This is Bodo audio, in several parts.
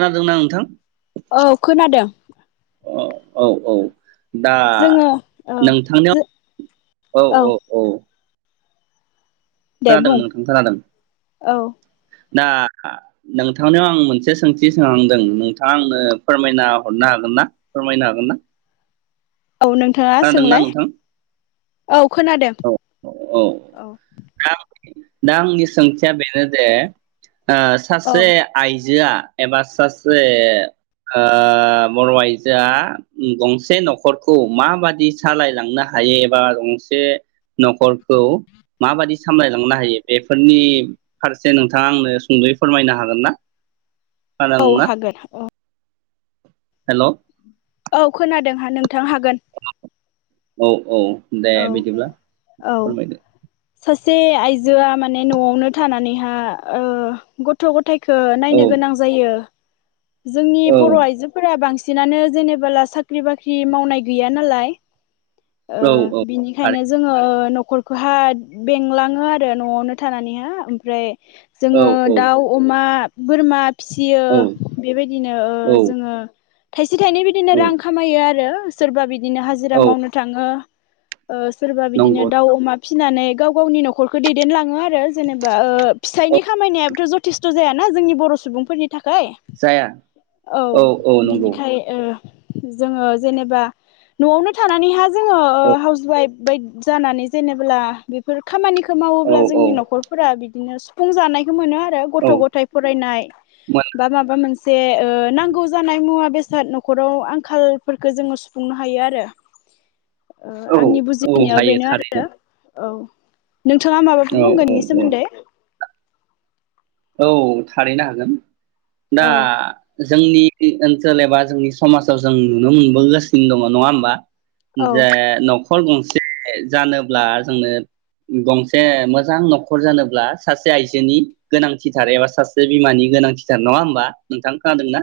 खोनादोंना नोंथां औ खोनादों अ औ औ दा जोङो औ नोंथांनियाव औ औ औ दे खोनादों बुं नोंथां खोनादों। औ दा नोंथांनियाव आं मोनसे सोंथि सोंहांदों नोंथाङा आंनो फोरमायना हरनो हागोन ना फोरमायनो हागोन ना? औ नोंथाङा खोनादोंना सोंलाय। नोंथां औ खोनादों। औ आं दा आंनि सोंथिया बेनो जे ओ औ सासे आइजोआ एबा सासे ओ बर'आइजोआ गंसे नखरखौ माबादि सालायलांनो हायो एबा गंसे नखरखौ माबादि सामलायलांनो हायो बेफोरनि फारसे नोंथाङा आंनो सुंदयै फोरमायनो हागोन ना? औ खोनादोंना हागोन औ हेल' औ खोनादोंहा नोंथां हागोन। औ औ दे औ बिदिब्ला औ फोरमायदो। सासे आइजोआ माने नआवनो थानानैहा ओ गथ' गथाय खो औ नायनो गोनां जायो। जोंनि औ बर आइजोफोरा बांसिन सिनानो जेनेबोला साख्रि बाख्रि मावनाय गैया नालाय। ओ औ थारै निखायनो जोङो ओ नखर खौहा बेंलाङो आरो नआवनो थानानैहा ओमफ्राय औ जोङो औ दाउ, अमा बोरमा फिसियो औ बेबायदिनो ओ औ जोङो फिथाइनि बिदिनो औ रां खामायो आरो सोरबा बि दिनो औ हाजिरा मावनो थाङो। ओ सोरबा बिदिनो नंगौ दाउ अमा फिनानै गाव गावनि नखर'खौ दैदेनलाङो आरो जेनेबा ओ औ फिसाइनि खामायनायाबोथ जथेस्थ जायाना जोंनि बर' सुबुंफोरनि थाखाय जाया औ औ नंगौ बिनिखाय ओ जोङो जेनेबा नआवनो थानानैहाय जोङो औ हावस [unintelligible] जानानै जेनेब्ला बेफोर खामानि खौ औ मावोब्ला औ जोंनि नखरफोरा बि बिदिनो सुफुं जानाय मोनो आरो गथ' औ गथाय फरायनाय मोन बा माबा मोनसे ओ नांगौ जानाय मुवा बे स नखराव आंखालफोरखौ जोङो सुफुंनो हायो आरो औ आंनि औ बुजिनायाव हायो बेनो थारैनो आरो औ। नोंथाङा औ माबाफोर बुंगोन औ इनि औ सोमोन्दै औ थारैनो हागोन। दा औ जोंनि ओनसोल एबा जोंनि समाजाव जों नुनो मोनबोगासिनो दङ नङा होमबा? औ जे न नखर गंसे जानोब्ला जोंनो गंसे मोजां नखर जानोब्ला सासे आइजोनि गोनांथिथार एबा सासे बिमानि गोनांथिथार नङा होमबा नोंथां खोनादों ना?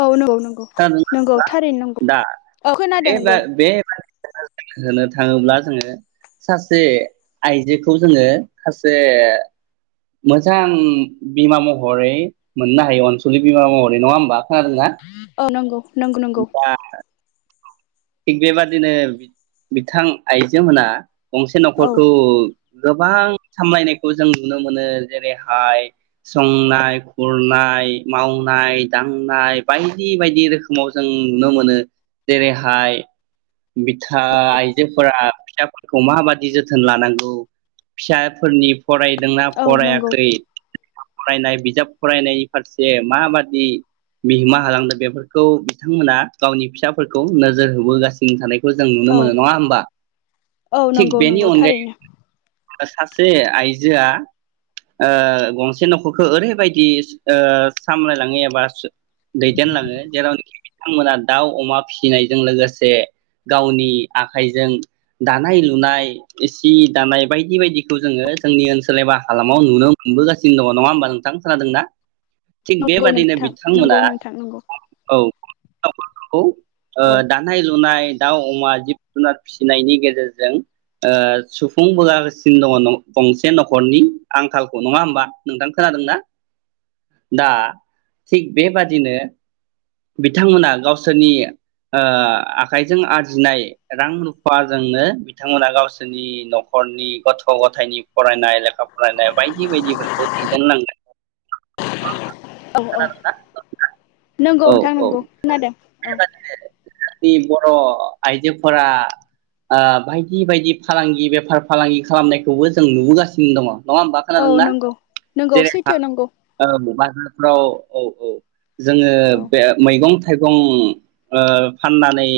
औ नंगौ नंगौ नंगौ थारैनो नंगौ दा औ बे खोनादों बा नंगौ। बे [inaudible] होनो थाङोब्ला जोङो सासे आइजोखौ जोङो सासे मोजां बिमा महरै मोननो हायो अनसलि बिमा महरै नङा होमबा? खोनादोंना? औ नंगौ नंगौ नंगौ। थिग बेबादिनो बिथां आइजो मोना गंसे औ नखरखौ गोबां सामलायनायखौ जों नुनो मोनो जेरैहाय संनाय खुरनाय मावनाय दांनाय बायदि बायदि रोखोमाव जों नुनो मोनो जेरै हाय बिथा आइजोफोरा फिसाफोरखौ माबादि जोथोन लानांगौ फिसाफोरनि फरायदोंना औ नंगौ फरायाखै? फरायनाय बिजाब फरायनायनि फारसे माबादि बिहोमा होलांदों बेफोरखौ बिथांमोना गावनि फिसाफोरखौ नोजो जोर होबोगासिनो थानाय खौ जों नुनो औ मोनो नङा होमबा औ थिग नंगौ बेनि नंगौ अनगायै थारैनो बा सासे आइजोआ ओ गंसे नखरखौ ओरैबायदि ओ सामलायलाङो एबा दैदेन लाङो जेरावनेखि बिथांमोना दाउ, अमा फिसिनाय जों लोगोसे गावनि आखाइजों दानाय लुनाय सि दानाय बायदि बायदिखौ जोङो जोंनि ओनसोल एबा हालामाव नुनो मोनबोगासिनो दङ नङा होमबा नोंथां खोनादोंना? थिग नंगौ बेबादिनो नोंथां नंगौ बिथांमोना नोंथां नंगौ औ [unintelligible] ओ औ दानाय लुनाय दाउ अमा जिब जुनार फिसिनायनि गेजेरजों ओ सुफुंबोगासिनो दङ गंसे नखरनि आंखालखौ। नङा होमबा नोंथां खोनादोंना? दा थिग बेबादिनो बिथांमोना गावसोरनि ओ आखाइजों आरजिनाय रां रुफाजोंनो बिथांमोना गावसोरनि नखरनि गथ' गथायनि फरायनाय लेखा फरायनाय बायदि बायदिफोरखौ दैदेनलांनो औ औ खोनादोंना नोंथांआ? नंगौ नोंथां नांगौ खोनादों औ [unintelligible] जोंनि बर' आइजोफोरा ओ बायदि बायदि फालांगि बेफार फालांगि खालामनायखौबो जों नुबोगासिनो दङ। नङा होमबा औ खोनादोंना? नंगौ नंगौ जेरै सैथो नंगौ औ औ औ जोङो औ बे मैगं गं ओ फाननानै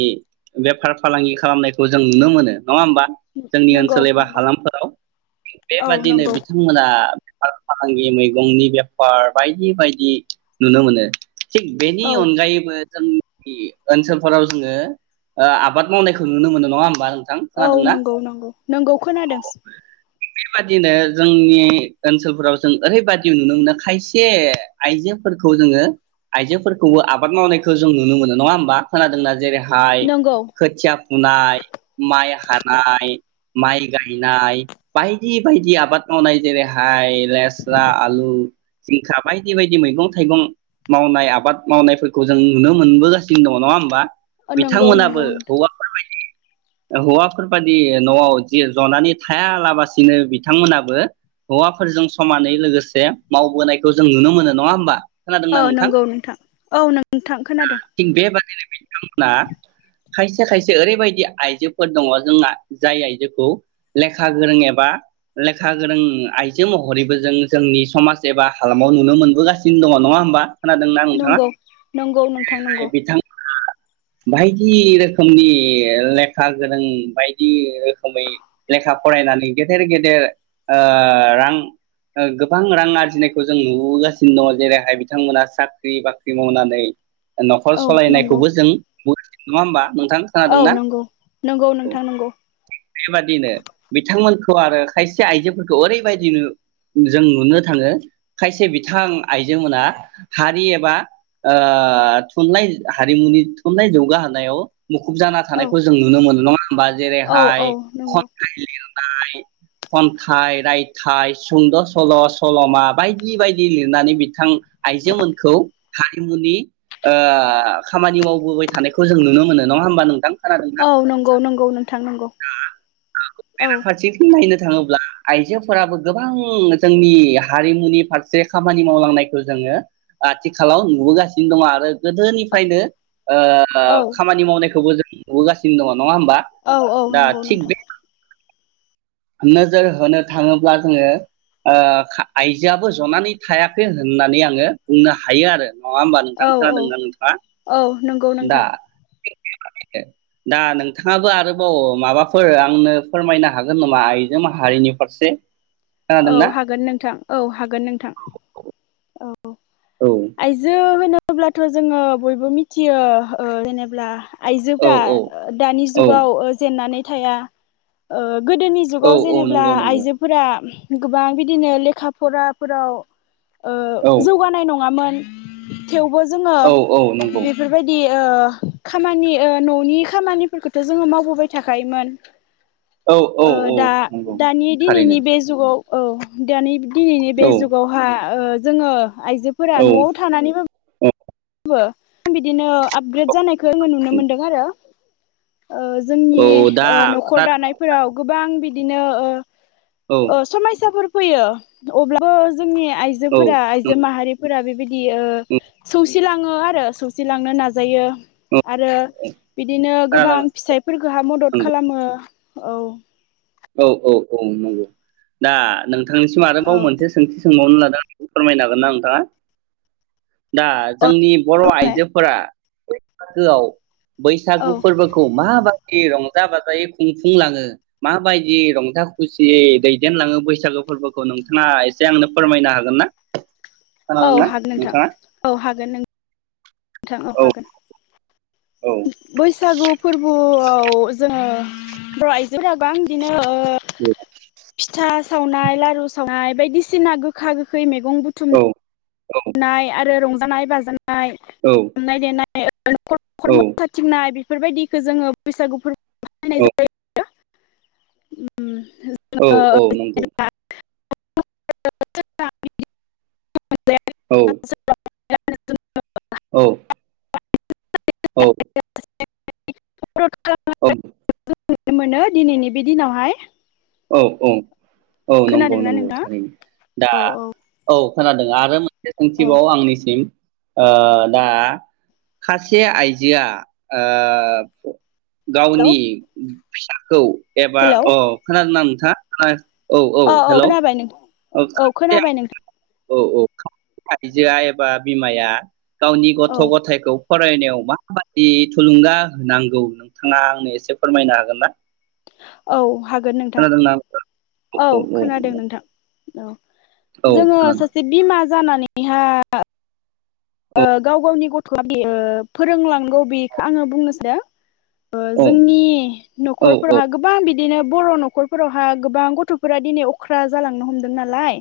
बेफार फालांगि खालामनायखौ जों नुनो मोनो। नङा होमबा? जोंनि नंगौ ओनसोल एबा नंगौ हालामफोराव औ बेबादिनो नंगौ बिथांमोना बेफार फालांगि मैगंनि बेफार बायदि बायदि नुनो मोनो। थिग बेनि औ अनगायैबो जोंनि ओनसोलफोराव जोङो ओ आबाद मावनायखौ नुनो मोनो नङा होमबा नों औ नंगौ नंगौ नंगौ खोनादों। बेबादिनो जोंनि ओन्सोलफोराव जों ओरैबदि नुनो मोनो खायसे आइजोफोरखौ जोङो आइजोफोरखौबो आबाद मावनाय खौ जों नुनो मोनो नङा होमबा खोनादोंना? जेरै हाय नंगौ खोथिया फुनाय, माइ हानाय माइ गायनाय बायदि बायदि आबाद मावनाय जेरैहाय लेस्रा, आलु, जिंखा बायदि बायदि मैगं थाइगं मावनाय आबाद मावनायफोरखौ जों नुनो मोनबोगासिनो दङ। नङा होमबा? नंगौ नंगौ बिथांमोनाबो नोंथां हौवाफोर बायदि ओ हौवाफोरबादि नआव जि जनानै थायालाबासिनो बिथांमोनाबो हौवाफोरजों समानै लोगोसे मावबोनायखौ जों नुनो मोनो नङा होनबा? औ नंगौ नोंथां औ नोंथां खोनादों थिग बेबादिनो बिथांमोना खायसे खायसे ओरैबायदि आइजोफोर दङ जोंहा जाय आइजोखौ लेखा गोरों एबा लेखा गोरों आइजो महरैबो जों जोंनि समाज एबा हालामाव नुनो मोनबोगासिनो दङ नङा होमबा? खोनादोंना नोंथाङा? नंगौ नंगौ नोंथां नंगौ। बिथां बायदि रोखोमनि लेखा गोरों बायदि रोखोमै लेखा फरायनानै गेदेर गेदेर ओ रां ओ गोबां रां आरजिनायखौ जों नुबोगासिनो दङ जेरैहाय बिथांमोना साख्रि बाख्रि मावनानै नै नखर' औ नंगौ सलायनायखौबो जों नङा होमबा? नोंथां औ खोनादोंना नंगौ नंगौ औ नोंथां नंगौ बेबादिनो बिथांमोनखौ खौ आरो खायसे आइजोफोरखौ ओरैबायदि जों नुनो थाङो खायसे बिथां आइजो मोना हारि एबा ओ थुनलाइ हारिमुनि थुनलाइ जौगाहोनायाव मुखुब जाना औ थानायखौ जों नुनो मोनो नङा बा जेरै औ औ हाय नंगौ खन्थाइ लिर [unintelligible] खन्थाइ रायथाइ सुंद सल सलमा बायदि बायदि लिरनानै बिथां आइजोमोनखौ हारि मुनि ओ खामानि मावबोबाय थानायखौ जों नुनो मोनो नङा होमबा नोंथां? खोनादोंना? औ नंगौ नंगौ नोंथां नंगौ औ। फारसेथिं नायनो थाङोब्ला आइजोफोराबो गोबां जोंनि हारिमुनि फारसे खामानि मावलांनायखौ जोङो आथिखालाव नुबोगासिनो दं आरो गोदोनिफ्रायनो औ ओ खामानि मावनायखौबो जों नुबोगासिनो दङ। नङा होमबा औ औ दा नंगौ थिग नोंथां बे नोजोर होनो थाङोब्ला जोङो ओ आइजोआबो जनानै थायाखै होननानै आङो बुंनो हायो आरो। नङा होमबा नोंथां औ औ खोनादोंना नोंथाङा औ नंगौ दा नोंथां बेबादिनो दा नोंथाङाबो आरोबाव माबाफोर आंनो फोरमायनो हागोन नामा आइजो माहारिनि फारसे? औ खोनादोंना हागोन नोंथां औ हागोन नोंथां औ। औ आयजो होनो अब्लाथ जोङो बयबो मिथियो ओ जेनेब्ला औ आइजोफ्रा औ दानि औ जुगाव जेननानै थाया ओ गोदोनि औ जुगाव औ जेनेब्ला नंगौ नंगौ आइजोफोरा गोबां बिदिनो लेखा फराफोराव ओ औ जौगानाय नङामोन। [inaudible] थेवबो जोङो औ औ नंगौ बेफोरबायदि ओ खामानि ओ ननि खामानिफोरखौथ जोङो मावबोबाय थाखायोमोन। औ औ ओ औ दा नंगौ दानि थारैनो दिनैनि बे जुगाव औ दानि दिनैनि बे औ जुगावहा ओ जोङो आइजोफोरा औ नआव थानानैबा औ [unintelligible] बिदिनो आपग्रेड जानाय खो आङो नुनो मोन्दों आरो। ओ जोंनि औ दा ओ नखर दानायफोराव गोबां बि दिनो ओ औ ओ समायसाफोर फैयो अब्लाबो जोंनि औ आइजोफोरा आइजो माहारि फोरा बेबायदि [unintelligible] सिलाङो आरो सौसिलांनो नाजायो। आरो बिदिनो गोबां खोनादों फिसायफोरखो हा मदद नंगौ खालामो। औ। औ औ औ नंगौ दा नों थांनिसिम आरोबाव औ मोनसे सोंथि सोंबावनो [unintelligible] फोरमायनो हागोन ना नोंथाङा दा जोंनि बर आइजोफोरा [unintelligible] बैसागु औ फोरबोखौ मा बा [unintelligible] रंजा बाजायै खुंफुंलाङो माबायदि [unintelligible] रंजा खुसि दैदेनलाङो बैसागो फोरबोखौ नोंथाङा एसे आंनो फोरमायनो हागोन ना? औ खोनादोंना हागोन नोंथां नोंथाङा औ हागोन नों थां औ हागोन। औ बैसागु फोरबोआव जोङो [unintelligible] ओ औ फिथा सावनाय लारु सावनाय बायदि सिना गोखा गोखै मेग गं बुथुम औ औ नाय आरो रंजानाय बाजा [unintelligible] ए औ औ [unintelligible] बेफोरबायदिखौ जोङो बैसागु [unintelligible] उम औ औ नंगौ [unintelligible] औ [unintelligible] औ औ [unintelligible] औ नुनो मोनो दिनैनि बे दिनावहाय। औ औ औ नंगौ खोनादोंना नंगौ नोंथाङा थारैनो दा औ औ औ खोनादों आरो मो नसें औ सोंथिबाव आंनिसिम ओ दा खासे आइजोआ ओ हेलौ गावनि फिसाखौ एबा अ ना नोंथाङा? औ अ औ हेलौ खोनाबाय नोंथां औ खोनाबाय नों औ औ आइजोआ एबा बिमाया गावनि गथ' औ गथाइखौ फरायनायाव माबादि थुलुंगा होनांगौ नोंथाङा आंनो एसे फोरमायनो हागोन ना? औ हागोन नोंथां खोनादोंना औ खोनादों नोंथां। औ औ जोङो खोनादों सासे बिमा जानानैहा औ गाव गावनि गथआ‌ [unintelligible] ओ फोरोंलांगौ बेखो आङो बुंनोसानदों। ओ औ जोंनि औ औ नखरफोरावहा गोबां बिदि बिदिनो बर' नखरफोरावहा गोबां गथफोरा दिनै अख्रा जालांनो हमदों नालाय।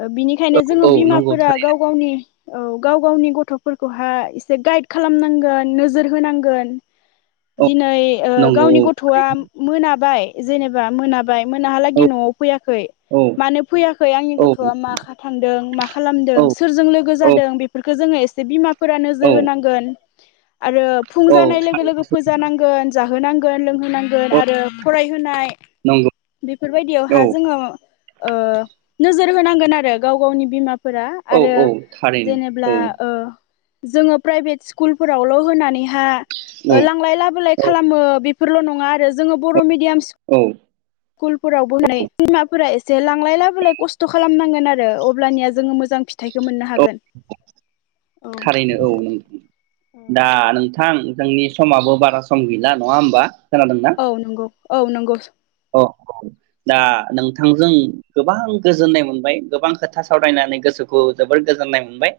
ओ बिनिखायनो औ जोङो औ नंगौ बिमाफोरा थारै गाव गावनि औ गाव गावनि गथ'फोरखौहा एसे गाइद खालामनांगोन नोजोर होनांगोन। औ दिनै ओ नंगौ गावनि गथ'आ मोनाबाय जेनेबा मोनाब बाय मोनाहालागै औ न'आव फैयाखै औ मानो फैयाखै आंनि औ गथ'आ माखा थांदों मा औ खालामदों सोरजों लोगो औ जादों बेफोर जों एसे बिमाफ फोरा औ नोजोर होनांगोन आरो फुं औ जानाय लोगो लोगो फोजा नांगोन जाहा होनांगोन लोंहो नांगोन औ आरो फरायहोनाय नंगौ बेफोरबायदियावहा औ जोङो ओ नोजोर होनांगोन आरो गाव गावनि बिमाफ औ औ थारैनो। ब्ला औ ओ जोङो प्राइभेट स्कुलफोरावल' होनानैहा औ ओ लांलाय लाबोलाय औ खालामो बेफ फोरल' नङा आरो जोङो बर' मिडि मिडियाम औ [unintelligible] बिमाफोरा एसे जे लांलाय लाबोलाय खस्थ' खालामनांगोन आरो अब्लानिया जोङो मोजां‌ फिथ थाइखौ मोननो औ हागोन। औ थारैनो औ [unintelligible] दा नोंथा थां जोंनि समाबो बारा सम गैला नङा होमबा? खोनादोंना औ नंगौ। औ नंगौ स अ ह दा नोंथांजों गोबां गोजोननाय मोनबाय गोबां खोथा सावरायनानै गोसोखौ जोबोर गोजोननाय मोनबाय।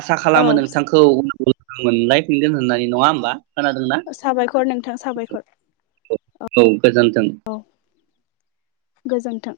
आसा औ खालामो नोंथांखौ उनावबो मोनलायफिनगोन होननानै नङा होमबा? खोनादोंना साबायखर नोंथां साबायखर। औ गोजोन्थों। गोजोन्थों।